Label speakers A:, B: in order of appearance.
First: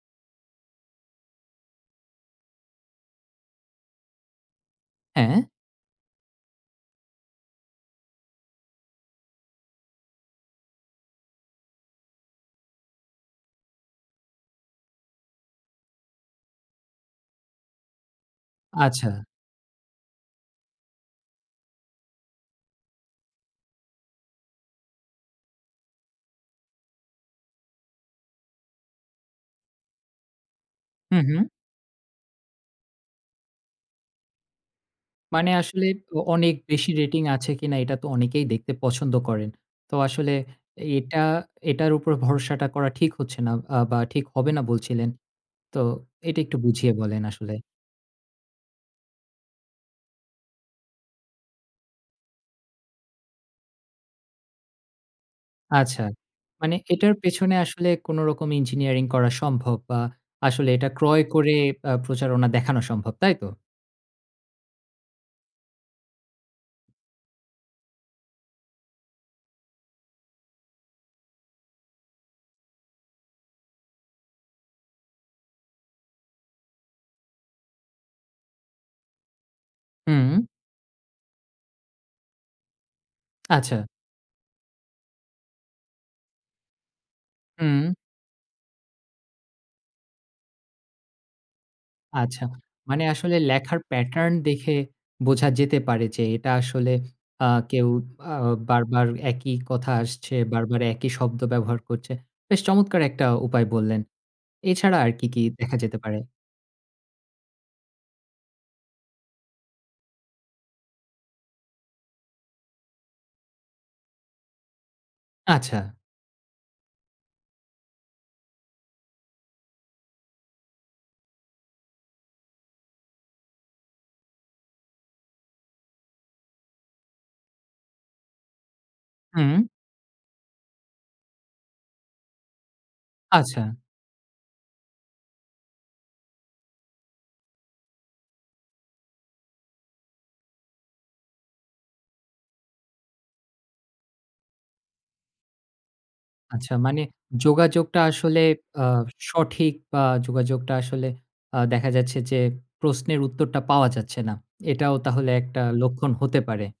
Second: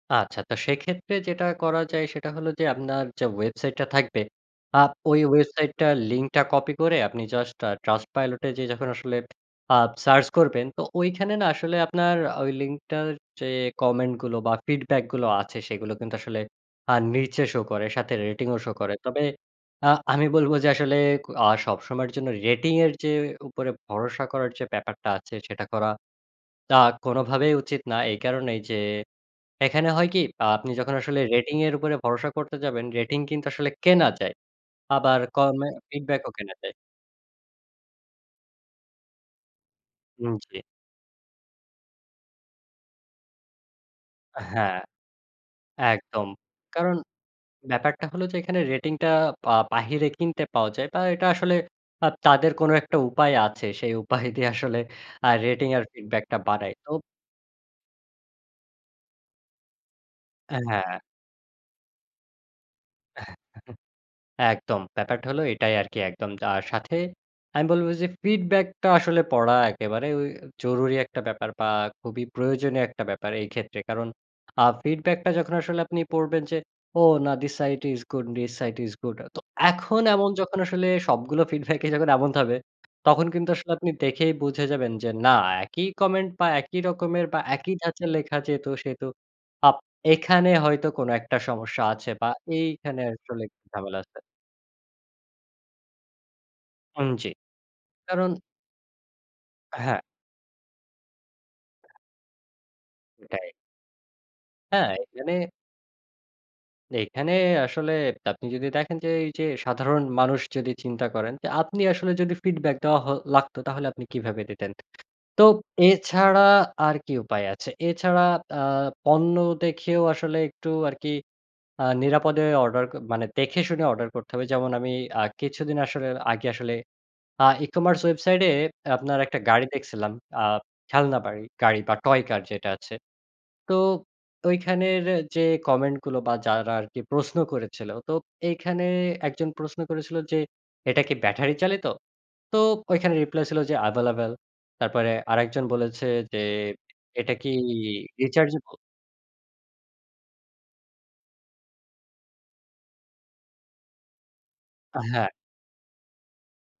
A: আচ্ছা। তো সেক্ষেত্রে যেটা করা যায় সেটা হলো যে, আপনার যে, ওয়েবসাইটটা থাকবে আপ ওই
B: হ্যাঁ।
A: ওয়েবসাইটটার লিঙ্কটা কপি করে আপনি জাস্ট আ Trustpilot এ যেয়ে যখন আসলে আপ সার্চ করবেন তো ওইখানে না আসলে আপনার আ ওই লিঙ্কটার যে, কমেন্টগুলো বা ফিডব্যাকগুলো আছে সেগুলো কিন্তু আসলে আ নীচে শো করে সাথে রেটিংও শো করে
B: আচ্ছা।
A: তবে আ আমি বলব যে, আসলে ক আ সবসময়ের জন্য রেটিংয়ের যে, উপরে ভরসা করার যে, ব্যাপারটা আছে সেটা করা তা কোনোভাবেই উচিত না। এই কারণেই যে, এখানে হয় কি, আ আপনি যখন
B: হু,
A: আসলে
B: হুম।
A: রেটিং এর উপরে ভরসা করতে যাবেন, রেটিং কিন্তু আসলে কেনা যায়। আবার
B: মানে
A: কমে
B: আসলে অ
A: ফিডব্যাক ও কেনা
B: অনেক
A: যায়।
B: বেশি রেটিং আছে কিনা এটা তো অনেকেই দেখতে পছন্দ করেন। তো আসলে
A: উম জি।
B: এটা এটার উপর ভরসাটা করা ঠিক হচ্ছে না আ বা ঠিক হবে না
A: হ্যাঁ।
B: বলছিলেন। তো
A: একদম।
B: এটা একটু বুঝিয়ে
A: কারণ
B: বলেন আসলে।
A: ব্যাপারটা হলো যে, এখানে রেটিংটা আ বাহিরে কিনতে পাওয়া যায়। বা এটা আসলে আপ তাদের কোনো একটা উপায় আছে। সেই উপায় দিয়ে আসলে আ রেটিং আর
B: আচ্ছা।
A: ফিডব্যাক টা বাড়ায়।
B: মানে
A: তো
B: এটার পেছনে আসলে কোন রকম ইঞ্জিনিয়ারিং করা সম্ভব বা
A: অ্যা
B: আসলে এটা
A: হ্যাঁ।
B: ক্রয় করে আব প্রচারণা দেখানো সম্ভব, তাইতো?
A: একদম। ব্যাপারটা হলো এটাই আরকি একদম। আ সাথে আমি বলবো যে, feedback টা আসলে পড়া একেবারে ওই জরুরি একটা ব্যাপার বা খুবই প্রয়োজনীয় একটা ব্যাপার এই ক্ষেত্রে। কারণ আ feedback টা যখন আসলে আপনি পড়বেন যে, ও না this side is good, this side is good. তো এখন এমন
B: হুম।
A: যখন আসলে সবগুলো feedback ই যখন এমন ত হবে তখন কিন্তু আসলে
B: আচ্ছা।
A: আপনি দেখেই বুঝে যাবেন যে, না একই কমেন্ট বা একই রকমের বা একই
B: উম
A: ধাঁচে লেখা যেহেতু, সেহেতু আব এখানে হয়তো কোনো একটা সমস্যা আছে বা
B: আচ্ছা।
A: এইখানে
B: মানে আসলে
A: আসলে
B: লেখার
A: ঝামেলা আছে।
B: প্যাটার্ন দেখে বোঝা যেতে পারে যে, এটা আসলে
A: উম জি।
B: আ কেউ
A: কারণ
B: আ বারবার একই কথা
A: হ্যাঁ।
B: আসছে, বারবার একই শব্দ ব্যবহার করছে। বেশ চমৎকার একটা
A: সেটাই।
B: উপায় বললেন।
A: হ্যাঁ,
B: এছাড়া আর কি,
A: এখানে
B: কি দেখা যেতে পারে?
A: এখানে আসলে আপনি যদি দেখেন, যে, এই যে, সাধারণ মানুষ যদি চিন্তা করেন। যে, আপনি আসলে যদি feedback দেওয়া হ লাগতো তাহলে আপনি কিভাবে দিতেন। তো
B: আচ্ছা।
A: এছাড়া আর কি উপায় আছে? এছাড়া আ পণ্য দেখেও আসলে একটু আরকি আ নিরাপদে অর্ডার ক মানে দেখে শুনে অর্ডার করতে হবে। যেমন আমি আ কিছুদিন আসলে আগে আসলে আ ই-কমার্স ওয়েবসাইট এ আপনার একটা গাড়ি
B: উম
A: দেখছিলাম। আ খেলনা বাড়ি, গাড়ি বা টয় কার যেটা আছে।
B: আচ্ছা।
A: তো ঐখানের যে, কমেন্ট গুলো বা যারা আর কি প্রশ্ন করেছিল। তো এইখানে একজন প্রশ্ন করেছিল যে, এটা কি ব্যাটারি চালিত? তো ঐখানে রিপ্লাই ছিল যে, available তারপরে আরেকজন বলেছে যে,
B: আচ্ছা মানে
A: এটা কি
B: যোগাযোগটা আসলে
A: rechargeable
B: আ সঠিক বা যোগাযোগটা আসলে আ দেখা যাচ্ছে যে, প্রশ্নের উত্তরটা পাওয়া যাচ্ছে না। এটাও
A: আ
B: তাহলে
A: হ্যাঁ।
B: একটা লক্ষণ হতে পারে।